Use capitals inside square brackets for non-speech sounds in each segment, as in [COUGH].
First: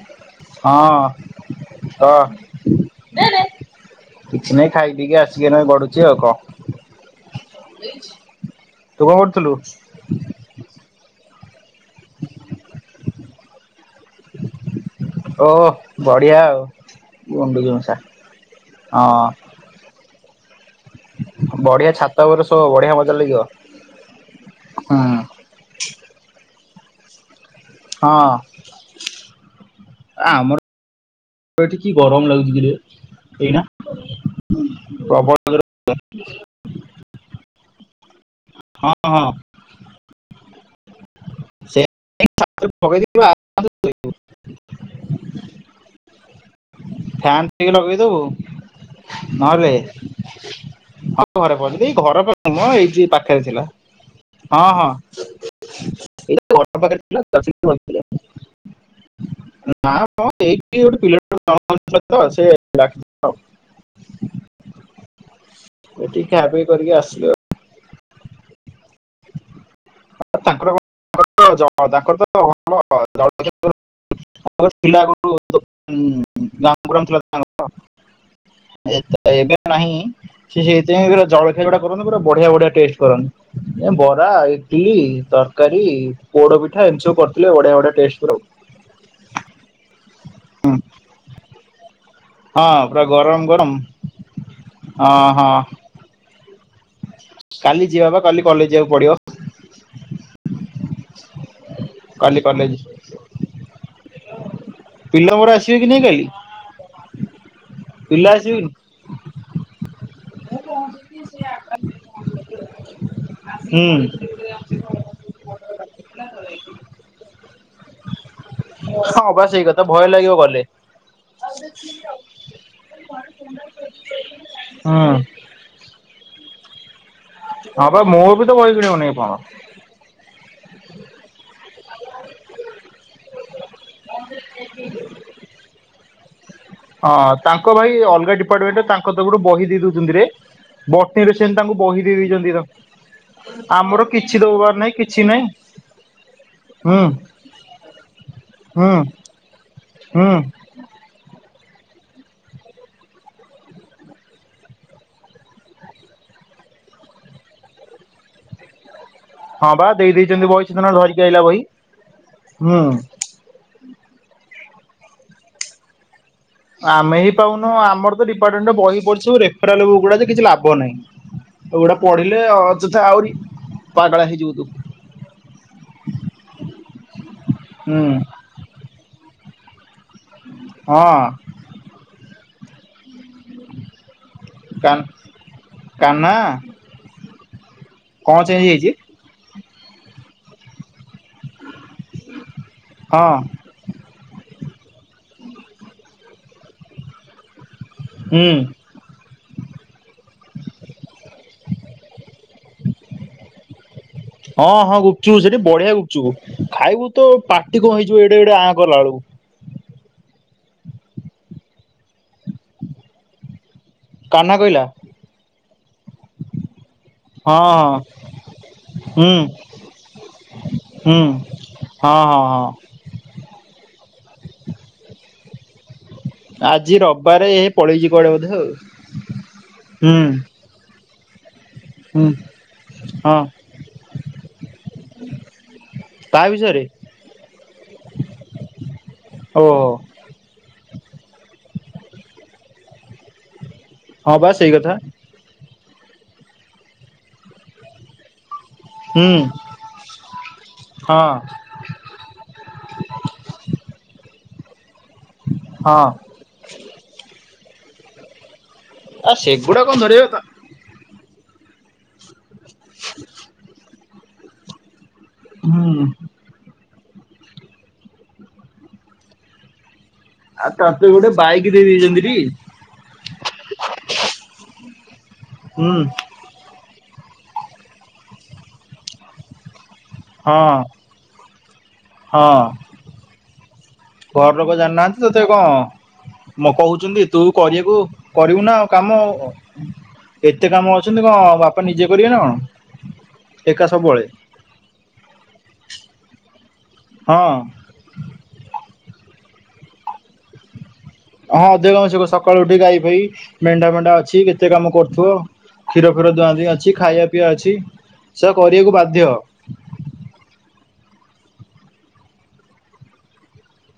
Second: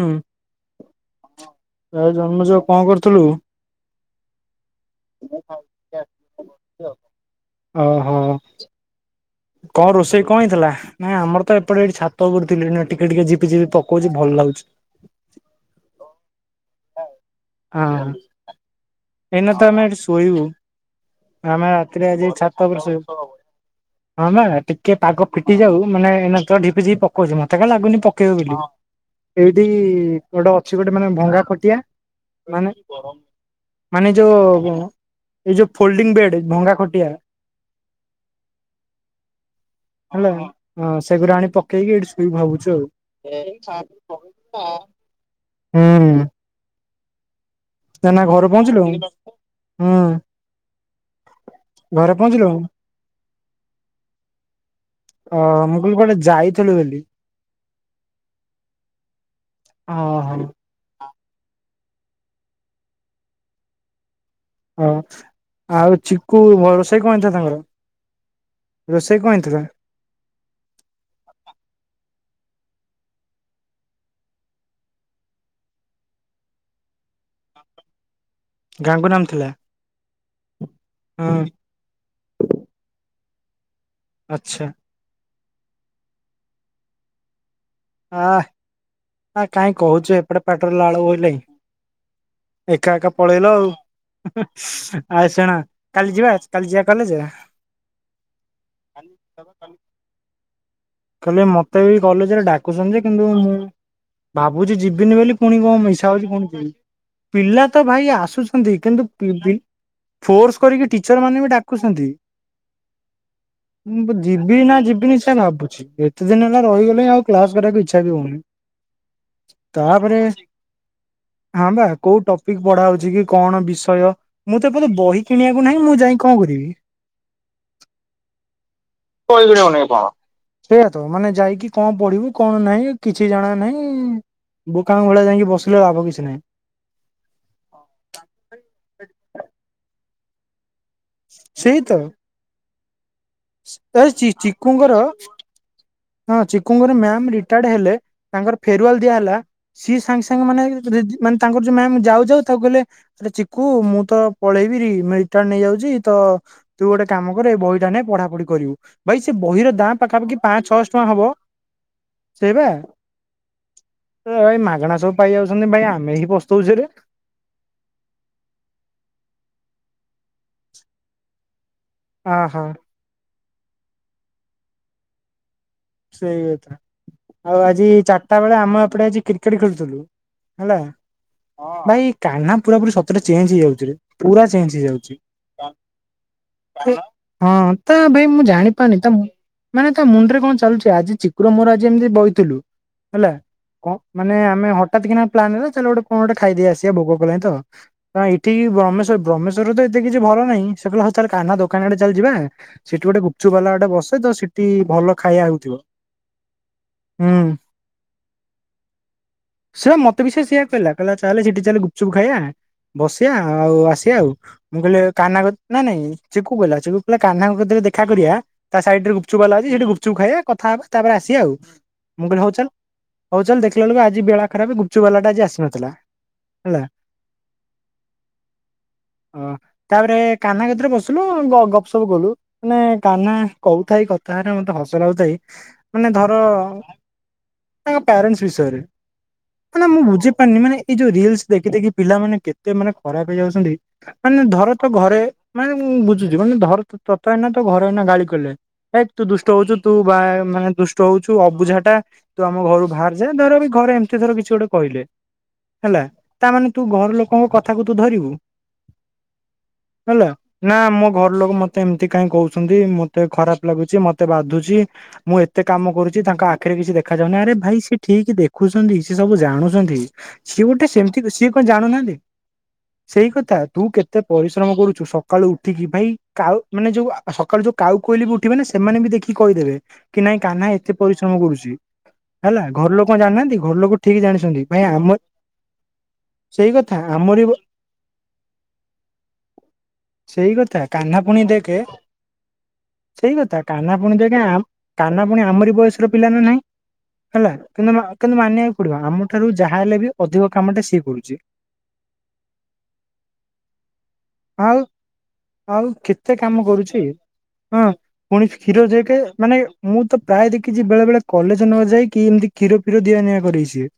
ହୁଁ ହଁ ଆଉ କ ଜନ୍ମଜୟ କିଛି କଣ କରୁଥିଲୁ? ନାହିଁ ଖାଇ ପିକି ଆସିକି ଏଇନା ଗଡୁଛି ଆଉ କଣ ଓହୋ ତୁ କଣ କରୁଥିଲୁ କଣ ରୋଷେଇ କଣ ହେଇଥିଲା ନାଇଁ ଆମର ତ ଏପଟେ ଏଠ ଛାତ ଉପରେ ଥିଲି ଏଇନେ ଟିକେ ଟିକେ ଝିପି ଝିପି ପକ ଓ ବଢ଼ିଆ ଆଉ ଗୁଣ୍ଡୁଛି ମୂଷା ହଁ ଦିନ ତ ଆମେ ଏଠି ଶୋଇବୁ ଆମେ ବଢିଆ ରାତିରେ ଆଜି ଶୋ ଛାତ ଉପରେ ବଢିଆ ମଜା ଶୋଇବୁ ଲାଗିବ ହଁ ବା ଟିକେ ହୁଁ ପାଗ ଫିଟି ଯାଉ ମାନେ ଏଇନେ ଝିପି ଝି ପଉଛି ମତେ କାଇଁ ଲାଗୁନି ହଁ। ପକେଇବ ବୋଲି ଏଇଠି ଗୋଟେ ଆମର ଅଛି ଗୋଟେ ମାନେ ଭଙ୍ଗା ଏଠି ଖଟିଆ କି ଗରମ ଲାଗୁଛି କିରେ ମାନେ ଏଇନା ମାନେ ଯୋଉ ପ୍ରବଳ ଏଇ ଜୋରେ ଯୋଉ ଫୋଲଡିଙ୍ଗ ବେଡ ଭଙ୍ଗା ଖଟିଆ ହଁ ହଁ ହେଲା ସେଗୁରା ଆଣି ସେ ପକେଇକି ଏଇଠି ଶୋଇବୁ ଭାବୁଛୁ ଆଉ ପକେଇଦବୁ ଏ [UNINTELLIGIBLE] ହୁଁ ଫ୍ୟାନ୍ ଟିକେ ନା ଲଗେଇଦବୁ ନା ଘରେ ପହଞ୍ଚିଲୁ? ନହେଲେ ହୁଁ। ହଁ ଘରେ ପହ ଏଇ ଘରେ ଘର ପହଞ୍ଚିଲୁ ପାଖ ମ ଏଇ ଯ ପାଖରେ ଥିଲା ହଁ ହଁ ଅ ମୁଁ କହିଲି କୁଆଡେ ଯାଇଥିଲୁ ବୋଲି। ଥିଲା [UNINTELLIGIBLE] ନା କଣ ଓହୋ। ଏଠି ଗୋଟେ ପିଲା [UNINTELLIGIBLE] ତ ସେ ହଁ ଆଉ ଏଠି ଖିଆ ଚିକୁ ପିଇ କରିକି ରୋଷେଇ କଣ ଆସିଲେ ହେଇଥିଲା ଆଉ ତାଙ୍କର ରୋଷେଇ କଣ ହେଇଥିଲା ତାଙ୍କର ତାଙ୍କର [UNINTELLIGIBLE] ଆ ଥିଲ [UNINTELLIGIBLE] ଏ ଗାଙ୍ଗୁ ନାମ ତ ଥିଲା। ଏବେ ନାହିଁ ସେ ସେଇଥିପାଇଁ ହଁ ଜଳଖିଆ ଗୁଡା ନ୍ତ ପୁରା ବଢିଆ ବଢିଆ ଟେଷ୍ଟ କରନ୍ତି ଏ ବରା ଆଚ୍ଛା ଇଟିଲି ତରକାରୀ ପୋଡ ପିଠା ଏମିତି ସବୁ କରିଥିଲେ ଵଡ଼ିଆ ବଡ଼ିଆ ହ କାହିଁ କହୁଛୁ ଏପଟେ ପାଟିରୁ ଲାଳ ବହିଲାଣି ହଁ ଏକା ପୁରା ଏକା ଗରମ ପଳେଇଲ ଗରମ ଆଉ ଆ ହଁ ହଁ ସେଣା କାଲି ଯିବା କାଲି ଯିବା କଲେଜ କାଲି ଯିବା ବା କାଲି କଲେଜ୍ ଯିବାକୁ ପଡିବ [UNINTELLIGIBLE] କାଲି ମତେ ବି କାଲି କଲେଜରେ କଲେଜ ଡାକୁଛନ୍ତି ଯେ କିନ୍ତୁ ମୁଁ ଭାବୁଛି ଯିବିନି ପିଲା ବୋଲି ମୋର ପୁଣି ଆସିବେ କଣ କି ନାଇଁ ମିଶା କାଲି ହଉଛି ପୁଣି ଯିବି। ପିଲା ତ ଭାଇ ପିଲା ଆସିବେ ଆସୁଛନ୍ତି କିନ୍ତୁ ଫୋର୍ସ କରିକି ଟିଚର ମାନେ ବି ଡାକୁଛନ୍ତି। କି ମୁଁ ଜି ଯି ନା ଯିବିନି ସେୟା ଭାବୁଛି ଏତେ ଦିନି ହେଲା ହୁଁ ରହିଗଲିଣି ଆଉ କ୍ଲାସ୍ କରିବାକୁ ଆଉ ଇଚ୍ଛା ବି ହଉନି। ହଁ ବା ସେଇ କଥା ଭୟ ତାପରେ ଲାଗିବ ଗଲେ। ହଁ ବା କୋଉ ଟପିକ୍ ପଢା ହଉଛି କି କଣ ବିଷୟ ମୁଁ ତ ଏ ପର୍ଯ୍ୟନ୍ତ ହୁଁ ବହି କିଣିବାକୁ ନାହିଁ ମୁଁ ଯାଇ କଣ କରିବି? ହଁ ବା ମୋର ବି ତ ବହି [UNINTELLIGIBLE] [UNINTELLIGIBLE] ସେଇୟା ତ ମାନେ ଯାଇକି କଣ ପଢିବୁ କଣ ନାହିଁ କିଛି ଜଣା ନାହିଁ ବୋକାଙ୍କ ଭଳିଆ ଯାଇକି ବସିଲେ ଲାଭ କିଛି ନାହିଁ। ହଁ ତାଙ୍କ ଭାଇ ଅଲଗା ଡିପାର୍ଟମେଣ୍ଟ ତାଙ୍କ ତରଫରୁୁ ବହି ଦେଇ ଦଉଛନ୍ତି ରେ। ବଟି ରେ ସେମାନେ ତାଙ୍କୁ ସେଇ ତ ବହି ଦେଇ ଦେଇଛନ୍ତି ତ ଏ ଆମର ଚି କିଛି ଦବବାର ନାହିଁ ଚିକୁଙ୍କର କିଛି ନହିଁ। ହଁ ଚକୁଙ୍ଗର ମ୍ୟାମ୍ ରିଟାୟାର୍ଡ ହେଲେ ତାଙ୍କର ହୁଁ ଫେରୱାଲ ଦିଆହ ହେଲା ସିଏ ସାଙ୍ଗେ ହୁଁ ସାଙ୍ଗେ ମାନେ ରେ ମାନେ ତାଙ୍କର ଯୋଉ ମ୍ୟାମ୍ ଯାଉ ଯାଉ ତାକୁ କଲେ ଆରେ ଚିକୁ ମୁଁ ତ ପଳେଇବିରି ରିଟାର୍ଣ ନେଇଯାଉଛି ତ ତୁ ଗୋଟେ କାମ କରେ ଏଇ ବହିଟା ନେ ପଢା ପଢି କରିବୁ ଭାଇ ସେ ବହି ର ହଁ ବା ଦାଁ ଦେଇ ପାଖାପାଖି ଦେଇଛନ୍ତି ବହି ପାଞ୍ଚ ସେଦିନ ଛଅଶହ କଣ ଧରିକି ହବ ଆଇଲା ବହି। ସେଇ ବା ହୁଁ। ଏ ଭାଇ ମାଗଣା ସବୁ ପାଇ ଯାଉଛନ୍ତି ଭାଇ ଆମେ ହିଁ ପୁ ଆମେ ହିଁ ପାଉନୁଁ ଆମର ତ ଡିପାର୍ଟମେଣ୍ଟ ବହି ପଢିବୁ ରେଫେରାଲ ଗୁଡା କିଛି ଲାଭ ନାହିଁ। ଆଉ ଗୁଟା ହଁ ପଢିଲେ ହଁ ଅଯଥା ଆହୁରି ପାଗଳା ହେଇଯିବ ତୁ। ସେଇ କଥା, ଆଉ ଆଜି ହୁଁ ଚାରିଟା ବେଳେ ଆମ ଏପଟେ ଆଜି କ୍ରିକେଟ୍ ଖେଳୁଥିଲୁ। ହେଲା। ହଁ। ଭାଇ କାହ୍ନା ପୁରା ପୁରି ସତରେ ଚେଞ୍ଜ ହେଇଯାଉଛି ପୁରା ଚେଞ୍ଜ ହେଇଯାଉଛି। କନ୍ହା। ହଁ ତା ଭାଇ ମୁଁ ହେଇଛି? ଜାଣିପାରୁନି ତ ମାନେ ତା ମୁଣ୍ଡରେ କଣ ଚାଲୁଛି ଆଜି ଚକୁର ମୋର ଆଜି ଏମିତି ବହିଥିଲୁ ହେଲା ହଁ କଣ ମାନେ ଆମେ ହଠାତ୍ କିନା ପ୍ଲାନ କଲୁ ଚାଲେ ଗୋଟେ କଣ ଗୋଟେ ଖାଇଦେଇ ଆସିବା ଭୋକ କଲାଣି ତ। ନାଁ ହୁଁ [UNINTELLIGIBLE] ବ୍ରହମେଶ୍ୱର ତ ଏତେ କିଛି ଭଲ ନାହିଁ ସେ ହଉ କାନ ଦୋକାନ ଆଡେ ଚାଲେ ଯିବା ସେଠି ଗୋଟେ ଗୁପ୍ ଚୁପ୍ ବାଲା ଗୋଟେ ବ ତେ ତ ସେଠି ହଁ ହଁ ଭଲ ଗୁପଚୁପ୍ ଖାଇବା ସେଠି ହଉ ବଢିଆ ଗୁପ୍ ଚୁପ୍ ଖାଇବୁ ତ ପାଟି କଣ ହେଇ ଜୀବ ଏଡେ ଏଡେ ଆଁ କଲାଳୁ। ସେ ବା ମତେ ବି ସେ ସେଇଆ କହିଲା କହିଲା ଚାଲେ ସେଠି ଚାଲେ ଗୁପ୍ ଚୁପ୍ ଖାଇବା ବସିବାଆ ଆଉ ଆସିବା ସେ ଆଉ କାହ୍ନା ମୁଁ କହିଲା କହିଲି କନ୍ହା ନା ନାଇଁ ଚିକୁ କହିଲା ଚିକୁ କିହିଲା କନ୍ହା ହଁ କତିରେ ଦେଖା ହଁ କରିବା। ତା ସାଇଡ୍ ରେ ଗୁପ୍ ହୁଁ ଚୁପ୍ ବାଲା ଅଛି ସେଠି ଗୁପ୍ ଚୁପ୍ ଖାଇବା କଥା ହବା ତାପରେ ହୁଁ ଆସିବା ଆଉ। ହଁ ମୁଁ ହଁ କହିଲି ହୋଉ ହଁ ଚାଲ୍। ହଉ ଚାଲ୍ ଦେଖିଲା ବେଳୁ ଆଜି ବେଳା ଖରାପ ଗୁପ୍ ଚୁପ୍ ବାଲାଟା ଆଜି ଆସିନଥିଲା। ହେଲା। ଆଜି ରବିବାରେ ହେଇ ପଳେଇଛି କୁଆଡେ ବୋଧେ ଆଉ। ହୁଁ। କାନା କତିରେ ବସିଲୁ ଗପ ସପ୍ ହୁଁ କଲୁ ମାନେ କାହ୍ନା ହଁ କହୁଥାଏ କଥା ରା ମତେ ହସ ଲାଗୁ ଥାଏ। ମାନେ ଧର ତା ବିଷୟରେ ତାଙ୍କ ପ୍ୟାରେଣ୍ଟ ବିଷୟରେ ଓହୋ ମାନେ ମୁ ବୁଝି ପାରୁନି ମାନେ ଏଇ ଯୋଉ ରିଲ୍ସ୍ ଦେଖି ଦେଖି ପିଲାମାନେ କେତ ମାନେ ଖରାପ ହେଇଯାଉଛନ୍ତି। ହଁ ମାନେ ବା ସେଇ ଧର ତ କଥା ଘରେ ମାନେ ମୁଁ ବୁଝୁଛିି ମାନେ ଧର ତୋତେ ଏଇନା ତ ଘରେ ଏଇନା ଗାଳି କଲେ ଏ ତୁ ହୁଁ ଦୁଷ୍ଟ ହଉଛୁ ତୁ ବା ମାନେ ଦୁଷ୍ଟ ହଁ ହଉଛୁ ପୂଝା ଟା ତୁ ଆମ ଘରୁ ବାହାର ଯା ଧର ଘରେ ଏମିତି ର କିଛି ଗୋଟେ କହିଲେ ହେଲା ହଁ ତାମାନୋନେ ତୁ ଘର ଲୋକଙ୍କ କଥାକୁ ତୁ ଧରିବୁ? ଆ ସେଗୁଡା କଣ ହେଲା ଧରିବା କଥା ନା ମୋ ଘର ଲୋକ ମତେ ଏମିତି କାହିଁ କହୁଛନ୍ତି ମତେ ଖରାପ ଲାଗୁଛି ମତେ ବାଧୁଛି ମୁଁ ଏତେ କାମ ହୁଁ କରୁଛି ତାଙ୍କ ଆ ଖୀରେ କିଛି ଦେଖାଯାଉନି ଆରେ ଭାଇ ସିଏ ଠିକ ଦେଖୁଛନ୍ତି ସିଏ ସବୁ ଜାଣୁଛନ୍ତି ସିଏ ଆଉ ଗୋଟେ ତତେ ସେମିତି ସିଏ କଣ ବାଇକ୍ ଦେଇ ଜାଣୁନାହାନ୍ତି ଦେଇଛନ୍ତି ଟି ସେଇ କଥା ତୁ କେତେ ପରିଶ୍ରମ କରୁଛୁ ସକାଳୁ ଉଠିକି ହୁଁ ଭାଇ କାଉ ମାନେ ଯୋଉ ସକାଳୁ ଯୋଉ କାଉ କୋଇଲି ବି ଉଠିବେନା ସେମାନେ ବି ଦେଖି କହିଦେବେ କି ନାଇଁ କାହ୍ନା ହଁ ଏତେ ପରିଶ୍ରମ କରୁଛି ହଁ ହେଲା ଘର ଲୋକ କଣ ଜାଣିନାହାନ୍ତି ଘର ଲୋକ ଠିକ ଘର ଜାଣିଛନ୍ତି ଲୋକ ଭାଇ ଆମ ଜାଣିନାହାନ୍ତି ତତେ କଣ ସେଇ ମୋ କଥା କହୁଛନ୍ତି ଆମରି ତୁ କରିବୁ କରିବୁନା କାମ ସେଇ ଏତେ କଥା କାମ କାହ୍ନା ଅଛନ୍ତି କଣ ପୁଣି ଦେଖେ ବାପା ନିଜେ କରିବେ ନା କଣ ସେଇ କଥା ଏକା କାହ୍ନା ପୁଣି ସବୁବେଳେ ଦେଖିଆ କାହ୍ନା ପୁଣି ଆମରି ବୟସର ପିଲା ନା ନାହିଁ ହଁ ହେଲା କିନ୍ତୁ କିନ୍ତୁ ମାନିବାକୁ ପଡିବ ଆମ ଠାରୁ ଯାହା ହେଲେ ବି ଅଧିକ କାମଟା ସିଏ କରୁଛି ହଁ ଅଧିକ କାମ ସେ ସକାଳୁ ଉଠିକି ଗାଇ ଫାଇ ମେଣ୍ଢା ଫେଣ୍ଡା ଅଛି କେତେ ଆଉ କାମ କରୁଥିବ ଆଉ କ୍ଷୀର କେତେ ଫୀର ଦୁହାଁ କାମ ଦୁହିଁ ଅଛି କରୁଛି ଖାଇବା ପିଇବା ଅଛି ହଁ ପୁଣି ସେ କ୍ଷୀର କରିବାକୁ ଯାଇକେ ବାଧ୍ୟ ମାନେ ମୁଁ ତ ପ୍ରାୟ ଦେଖିଛି ବେଳେ ବେଳେ କଲେଜ ନ ଯାଇକି ଏମିତି କ୍ଷୀର ଫୀର ଦିଆ ନିିଆ କରେ ସିଏ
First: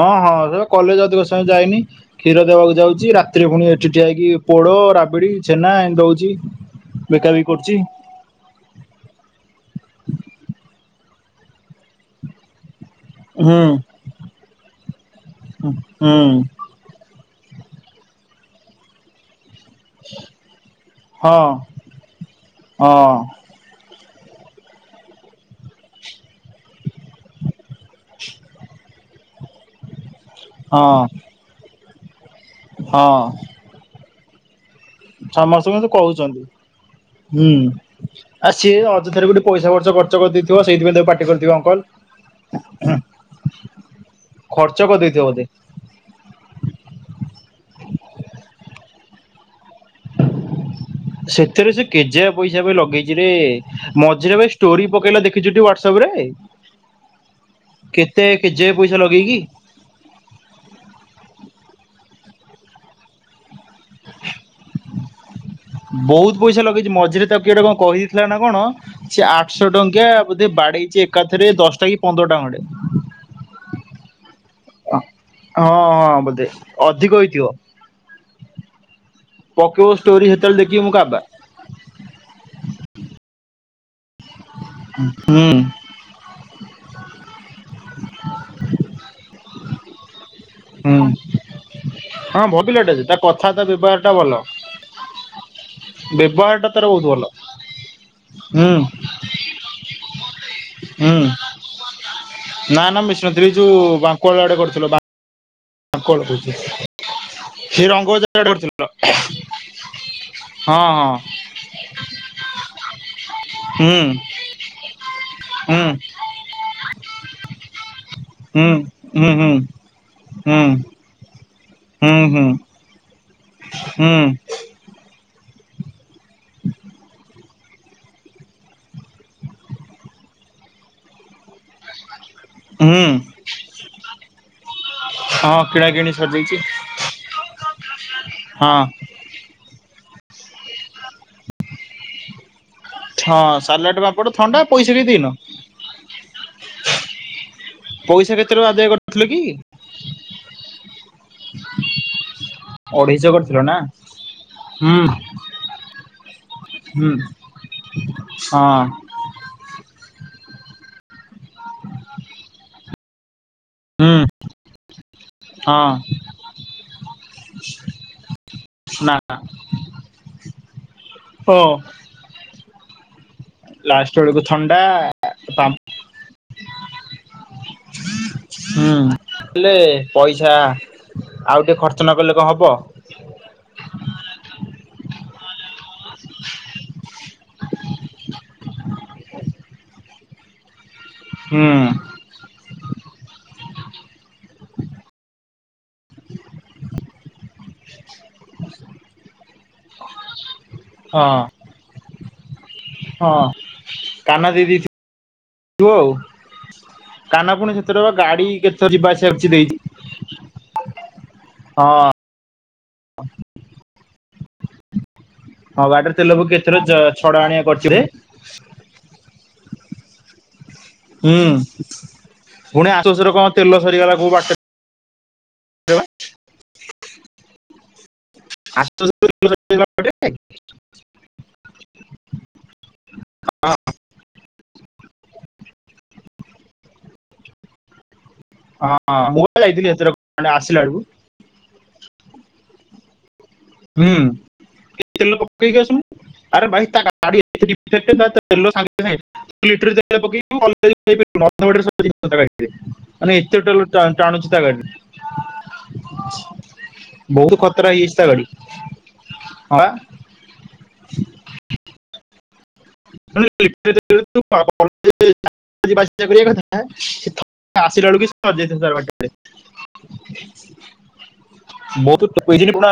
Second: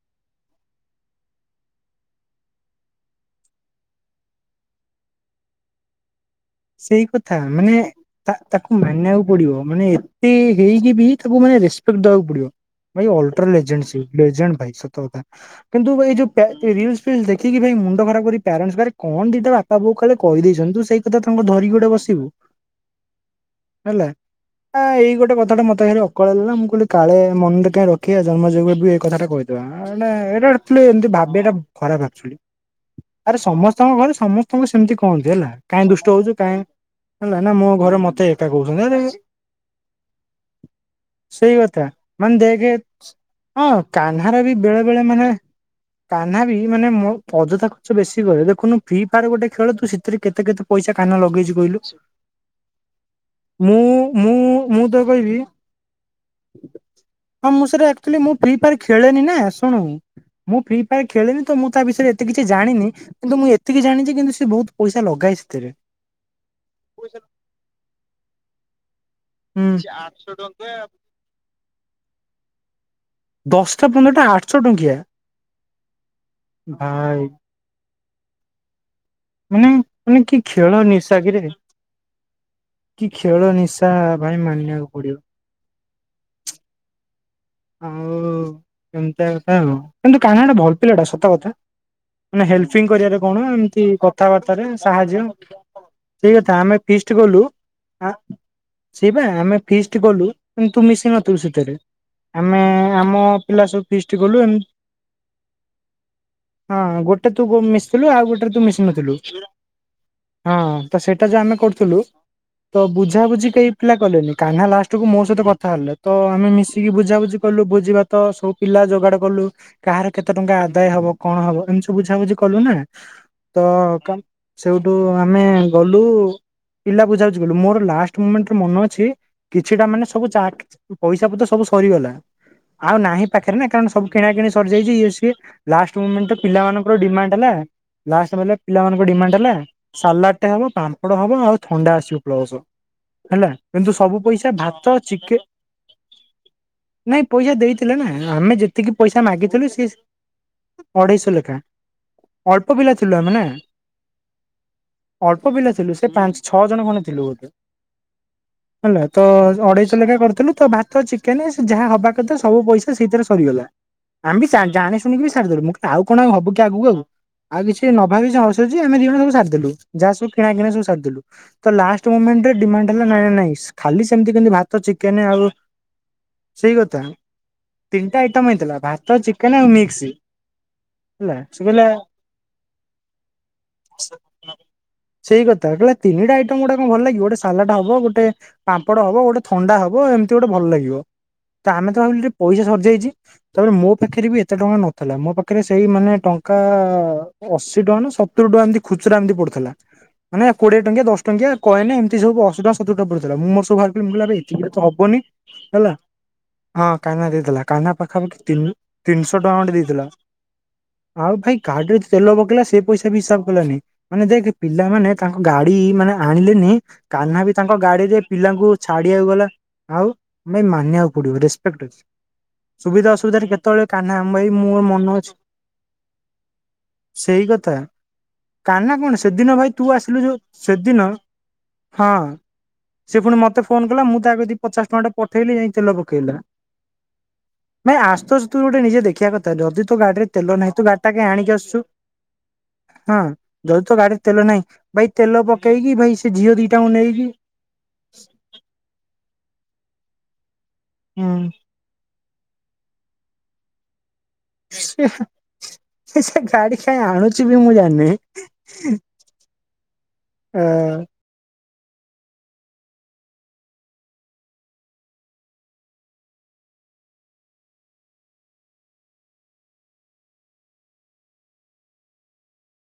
ହଁ ହଁ ସେ ତ କଲେଜ ଅଧିକ ସମୟ ଯାଏନି କ୍ଷୀର ଦେବାକୁ ଯାଉଛି ରାତିରେ ପୁଣି ଏଠି ଠିଆ ହେଇକି ପୋଡ ରାବିଡି ଛେନା ଏମିତି ଦଉଛି ସେଇ ବିକା କଥା ବିକି କରୁଛି ମାନେ ତା ତାକୁ ମାନିବାକୁ ପଡିବ ମାନେ ଏତେ ହେଇକି ବି ତାକୁ ମାନେ ରେସପେକ୍ଟ ଦବାକୁ ପଡିବ ଭାଇ ଅଲଟ୍ରା ହୁଁ ଲେଜେଣ୍ଟ ସିଏ ଲେଜେଣ୍ଟ ଭାଇ ସତକଥା କିନ୍ତୁ ହୁଁ ଭାଇ ଯୋଉ ପ୍ୟା ଏ ରିଲ୍ସ ଫିଲ୍ସ ଦେଖିକି ଭାଇ ମୁଣ୍ଡ ଖରାପ କରି ପ୍ୟାରେଣ୍ଟସ ପାଖରେ କଣ ଦିଟା ବାପା ବୋଉ କାଳେ କହିଦେଇଛନ୍ତି ତୁ ସେଇ କଥା ହଁ ତାଙ୍କୁ ଧରିକି ଗୋଟେ ବସିବୁ ହଁ ହେଲା ଆ ଏଇ ଗୋଟେ କଥାଟା ମତେ ଭାରି ଅକଳିଆ ଲାଗିଲା ମୁଁ କହିଲି କାଳେ ମନରେ କାଇଁ ରଖିବା ଜନ୍ମ ଯୁ ବି ଏଇ କଥାଟା କହିଛି କଣ ଗୋଟେ ଏଇଟା ଗୋଟେ ଥିଲେ ହଁ ଏମିତି ଭାବିବା ଟା ଖରାପ ଆକ୍ଟୁଆଲୀ ହଁ ଆରେ ସମ ତମ ଘରେ ସମସ୍ତଙ୍କୁ ସେମିତି କୁହନ୍ତି ହେଲା ସମସ୍ତଙ୍କୁ କାଇଁ ଏମିତି ଦୁଷ୍ଟ ହଉଛୁ କହୁଛନ୍ତି କାଇଁ ହେଲା ହୁଁ ନା ମୋ ଘରେ ମତେ ଏକା ଆ ସିଏ କହୁଛନ୍ତି ଆରେ ଅଯଥାରେ ଗୋଟେ ପଇସା ଖର୍ଚ୍ଚ ଖର୍ଚ କରିଦେଇଥିବ ସେଇଥିପାଇଁ ତାକୁ ପାଟି କରିଥିବେ ସେଇ କଥା ଅଙ୍କଲ ମାନେ ଦେଖେ ହଁ କାହ୍ନାର ବି ଖର୍ଚ୍ଚ ବେଳେ ବେଳେ କରିଦେଇଥିବ ମାନେ ବୋଧେ। କାହ୍ନା ବି ମାନେ ମୋ ଅଜଥା ଖର୍ଚ୍ଚ ବେଶୀ କରେ ଦେଖୁନୁ ଫ୍ରି ଫାୟାର ଗୋଟେ ଖେଳ ତୁ ସେଥିରେ କେତେ କେତେ ପଇସା କାହ୍ନା ଲଗେଇଛି ସେଥିରେ କହିଲୁ ସେ କେତେ ଜାଗା ପଇସା ବେ ଲଗେଇଚି ରେ ମୁଁ ମୁଁ ମଝିରେ ଭାଇ ମୁଁ ଷ୍ଟୋରି ତ ପକେଇଲା କହିବି ଦେଖିଚୁଟି ହ୍ବାଟ ସପ୍ ରେ ହଁ ମୁଁ ସେରା ଆକ୍ଚୁଆଲି କେତେ ମୁଁ ଫ୍ରୀ କେଜିଏ ଫାୟାର ପଇସା ଖେଳେନି ନା ଲଗେଇକି ଶୁଣୁ ମୁଁ ଫ୍ରି ଫାୟାର ଖେଳେନି ତ ମୁଁ ତା ବିଷୟରେ ଏତେ କିଛି ଜାଣିନି କିନ୍ତୁ ମୁଁ ଏତିକି ଜାଣିଛି କିନ୍ତୁ ସେ ବହୁତ ପଇସା ଲ ଥିବେ ବହୁତ ପଇସା ଲଗେଇଛି ମଝିରେ ତାକୁ କିଏ ଗୋଟେ କଣ କହିଦେଇଥିଲା ନା କଣ ସେ ଆଠଶହ ହୁଁ। ଟଙ୍କିଆ ବୋଧେ ବାଡେଇଛି ଏକାଥରେ ଦଶଟା କି ପନ୍ଦର ଟା ଖଣ୍ଡେ ଦଶଟା ପନ୍ଦରଟା ଆଠ ହ ହଁ ହଁ ବୋଧେ ଭାଇ ଅଧିକ ହେଇଥିବ ମାନେ ପକେଇବ ମାନେ ଷ୍ଟୋରି କି ସେତେବେଳେ ଖେଳ ଦେଖିକି ମୁଁ କାବା। ନିିଶ କିରେ କି ଖେଳ ନିଶା ଭାଇ ମାନିବାକୁ ପଡିବ ହୁଁ ଆଉ ଏମିତିଆ କଥା ଆଉ କିନ୍ତୁ କାହ୍ନା ଟା ଭଲ ହୁଁ ପିଲାଟା ସତ କଥା ହଁ ମାନେ ଭଲ ହେଲ୍ପିଙ୍ଗ ପିଲାଟା ଯେ ତା କରିବାରେ କଣ କଥା ତା ଏମିତି ବ୍ୟବହାର ଟା ଭଲ। କଥାବାର୍ତ୍ତାରେ ସାହାଯ୍ୟ ସେଇ କଥା ବ୍ୟବହାରଟା ଆମେ ତାର ବହୁତ ଫିଷ୍ଟ ଭଲ। କଲୁ ଆ ହୁଁ ସେଇବା ଆମେ ଫିଷ୍ଟ କଲୁ କିନ୍ତୁ ମିଶି ହୁଁ ନଥିଲୁ ସେଥିରେ ଆମେ ନା ନା ଆମ ମିଶିନଥିଲି ପିଲା ସବୁ ଯୋଉ ଫିଷ୍ଟି ବାଙ୍କଳ ଗଲୁ ଆଡେ ଏମତି କରିଥିଲ ବାଙ୍କଳ କହୁଛି। ହଁ ଗୋଟେ ତୁ ଗୋ ସେ ମିଶିଥିଲୁ ରଙ୍ଗବଜା ଆଉ ଆଡେ ଗୋଟାରେ ତୁ ମିଶି କରିଥିଲ ନଥିଲୁ। ହଁ ତ ସେଇଟା ଯ ଆମେ କରୁଥିଲୁ। ତ ବୁଝା ବୁଝି କେହି ପିଲା ହଁ କଲେନି। କାହ୍ନା ଲାଷ୍ଟ କୁ ମୋ ସହିତ କଥା ହୁଁ ହେଲେ ତ ଆମେ ମିଶି ଟିକେ ବୁଝାବୁଝି କଲୁ ବୁଝିବା ତ ସବୁ ହୁଁ ହୁଁ ପିଲା ଯୋଗାଡ ହୁଁ କଲୁ। ହୁଁ କାହାର କେତେ ଟଙ୍କା ହୁଁ ଆଦାୟ ହବ। କଣ ହବ ଏମିତି ସବୁ ବୁଝାବୁଝି ହୁଁ କଲୁ ନା। ତ କ ହୁଁ ସେଇଠୁ ଆମେ ଗଲୁ। ପିଲା ବୁଝା ବୁଝା ଯଉ ଗଲୁ ମୋର ଲାଷ୍ଟ ମୋମେଣ୍ଟେ ମନ ଅଛି। କିଛିଟା ମାନେ ସବୁ ଚାଖ୍। ପଇସା ପତ୍ର ସବୁ ସରିଗଲା। ହୁଁ ଆଉ ହୁଁ ନାହିଁ ପାଖରେ ନା କାରଣ ସବୁ କିଣା କିଣି ସରିଯାଇଛି ଇଏ ସିଏ। ହଁ କିଣା ଲାଷ୍ଟ କିିଣି ମୁମେଣ୍ଟ ରେ ସରିଯାଇଛି ପିଲାମାନଙ୍କର ଡିମାଣ୍ଡ ହେଲା। ଲାଷ୍ଟ ବୋଲେ ହଁ ପିଲାମାନଙ୍କ ଡିମାଣ୍ଡ ହେଲା। ସାଲାଟେ ଟେ ହବ, ପାମ୍ପଡ ହବ, ଆଉ ଥଣ୍ଡା ଆସିବ ପ୍ଲସ। ହେଲା। ହଁ ସାଲାଡ କିନ୍ତୁ ସବୁ ପାମ୍ପଡ଼ ପଇସା ଥଣ୍ଡା ଭାତ କେଇ ଦେଇନ? ଚିକେନେ ନାଇଁ ପଇସା ଦେଇଥିଲେ ନା ପଇସା କେତେ ଆମେ ଟଙ୍କା ଆଦାୟ ଯେତିକି ପଇସା କରିଥିଲ କି? ମାଗିଥିଲୁ ସିଏ ସେ ଅଢେଇଶ ଲେଖାଁ। ଅଳ୍ପ ପିଲା ଥିଲୁ ଆମେ ନାଁ। ଆଁ। ଅଳ୍ପ ପିଲା ଥିଲୁ ସେ ପାଞ୍ଚ ଛଅ ଜଣ ଖଣେ ହୁଁ ହଁ ଥିଲୁ ବୋଧେ। ହ୍ୟାଲୋ। ହୁଁ ତ ଅଢେଇଶ ଲେଖା କରିଥିଲୁ ତ ଭାତ ଚିକେନେ ଯାହା ହବା କଥା ସବୁ ପଇସା ସେଇଥିରେ ସରିଗଲା। ଆମ୍ବୀ ଜା ଜାଣି ଶୁଣିକି ସାରିଦେଲୁ ମୁଁ କି ହଁ କଣ ହବକି ଆଗକୁ ଆଉଁ। ଆଉ କିଛି ନଭାବି ନ ସୁଝି ଆମେ ନା ଦିଜଣ ସବୁ ସାରିଦଲୁ। ଯାହାସବୁ କିଣା କିଣା ସବୁ ସାରିଦେଲୁ ଓ ତ ଲାଷ୍ଟ ତୋ ମୋମେଣ୍ଟେ ରେ ଡିମାଣ୍ଡ ହେଲା ନାଁ ନାଇଁ। ଖାଲି ସେମିତି କେନ୍ତି ଭାତ ଚିକେନେ ଆଉ ଆମ୍ ସେଇ କଥା। ତିନିଟା ଆଇଟମ୍ ହେଇଥିଲା ହୁଁ ଭାତ, ଚିକେନେ, ଆଉ ହେଲେ ମିକ୍ସି। ପଇସା ଆଉ ଟିକେ ଖର୍ଚ୍ଚ ନକଲେ କ ହବ। ସେଇ କଥା କଲା ତିନିଟା ଆଇଟମ୍ ଗୋଟେ କ ଭଲ ଲାଗିବ ଗୋଟେ ସାଲାଟ ହବ ଗୋଟେ ପାମ୍ପଡ଼ ହବ ଗୋଟେ ଥଣ୍ଡା ହବ ଏମିତି ଗୋଟେ ଭଲ ଲାଗିବ। ହୁଁ ତା ଆମେ ତ ଭାବିଲୁ ଟେ ପଇସା ସରିଯାଇଛି। ତା ବେଳେ ମୋ ପାଖରେ ବି ଏତେ ଟଙ୍କା ନଥିଲା ମୋ ପାଖରେ ସେଇ ମାନେ ଟଙ୍କା ଆ ଅଶୀ ଟଙ୍କା ନା ସତୁରି ଟଙ୍କା ଏମିତି ଖୁଚୁରା ଏମିତି ପଡୁଥିଲା। ମାନେ କୋଡିଏ ଟଙ୍କିଆ ଦଶ ହଁ ଟଙ୍କିଆ କଏନେ ଏମିତି ସବୁ ଅଶୁ ଦଶ ସତୁରୀ ଟଙ୍କା ହଁ ପଡିଥିଲା ମୁଁ ମୋର ସବୁ ବାହାରକିରି ମୁଁ କହିଲି କାହ୍ନା ଦେଇ ଏତିିକିରେ ତ ଦେଇଥିବୁ ହବନି ହେଲା। ଆଉ ହଁ କାହ୍ନା ଦେଇଥିଲା ପୁଣି କାହ୍ନା ସେଥର ବା ପାଖାପାଖି ଗାଡି ତିନି କେତେଥର ଯିବା ଆସିବା ତିନିଶହ କରିଛି ଟଙ୍କା ଦେଇଛି ଖଣ୍ଡେଦେଇଥିଲା। ଆଉ ଭାଇ କାଡରେ ହଁ ତେଲ ପକେଇଲା ସେ ପଇସା ବି ହିସାବ କଲାନି। ମାନେ ଦେଖେ ପିଲାମାନେ ତାଙ୍କ ଗାଡି ହଁ ମାନେ ଗାଡିରେ ତେଲ ପକେଇ ଆଣିଲେନି ଏଥର ଛଡା କାହ୍ନା ବି ଆଣିବା ତାଙ୍କ କରିଛି ରେ ଗାଡିରେ ପିଲାଙ୍କୁ ଛାଡିବାକୁ ଗଲା। ଆଉ ଭାଇ ମାନିବାକୁ ହୁଁ ପଡିବ ରେସେପେକ୍ଟଡେସେ ପୁଣି ସୁବିଧା ଆସୋସରେ କଣ ଅସୁବିଧାରେ ତେଲ କେତେବେଳେ ସରିଗଲା କାହ୍ନା କୋଉ ଆମ ଭାଇ ବାଟରେ ମୁଁ ମୋ ମନ ଅଛି। [UNINTELLIGIBLE] ସେଇ କଥା। କାହ୍ନା କଣ ଆସୋସରେ ତେଲ ସେଦିନ ଭାଇ ସରିଗଲା ତୁ ଆସିଲୁ ବାଟରେ ଯୋଉ। ସେଦିନ ହଁ। ସେ ପୁଣି ମତେ ଫୋନ କଲା ମୁଁ ତା କତିକି ପଚାଶ ଟଙ୍କା ଟେ ପଠେଇଲି ଯାଇ ତେଲ ପକେଇଲା। ପ ନାଇଁ ଆସ୍ତୁ ଆସ୍ତୁ ତୁ ଗୋଟେ ନିଜେ ହଁ ଦେଖିବା ମୁଁ କଥା ବା ଯଦି ଯାଇଥିଲି ତୋ ଏଥର ଗାଡିରେ ତେଲ ନାହିଁ ଆସିଲା ତୁ ବେଳକୁ ଗାଡିଟା କାଇଁ ଆଣିକି ଆସୁଛୁ। ହଁ। ଯଦି ତ ହୁଁ ଗାଡିରେ ତେଲ ନାହିଁ। ଭାଇ ତେଲ ପକେଇକି ଭାଇ ସେ ଝିଅ ଦିଟାଙ୍କୁ ନେଇକି [UNINTELLIGIBLE] ସକାଳେ ହୁଁ ଆଇଥିଲେ। ମାନେ ଏତେ ତେଲ ଟା ଟାଣୁଚି। ସେ ହଁ। ସେ ଗାଡି କାଇଁ ଆଣୁଛଚି ବହୁତ ବି ମୁଁ ଖତରା ହେଇଯାଇଛି ତା ଗାଡି ଜାଣିନି। ହଁ ପା ହଁ। [UNINTELLIGIBLE] [UNINTELLIGIBLE] [UNINTELLIGIBLE] [UNINTELLIGIBLE]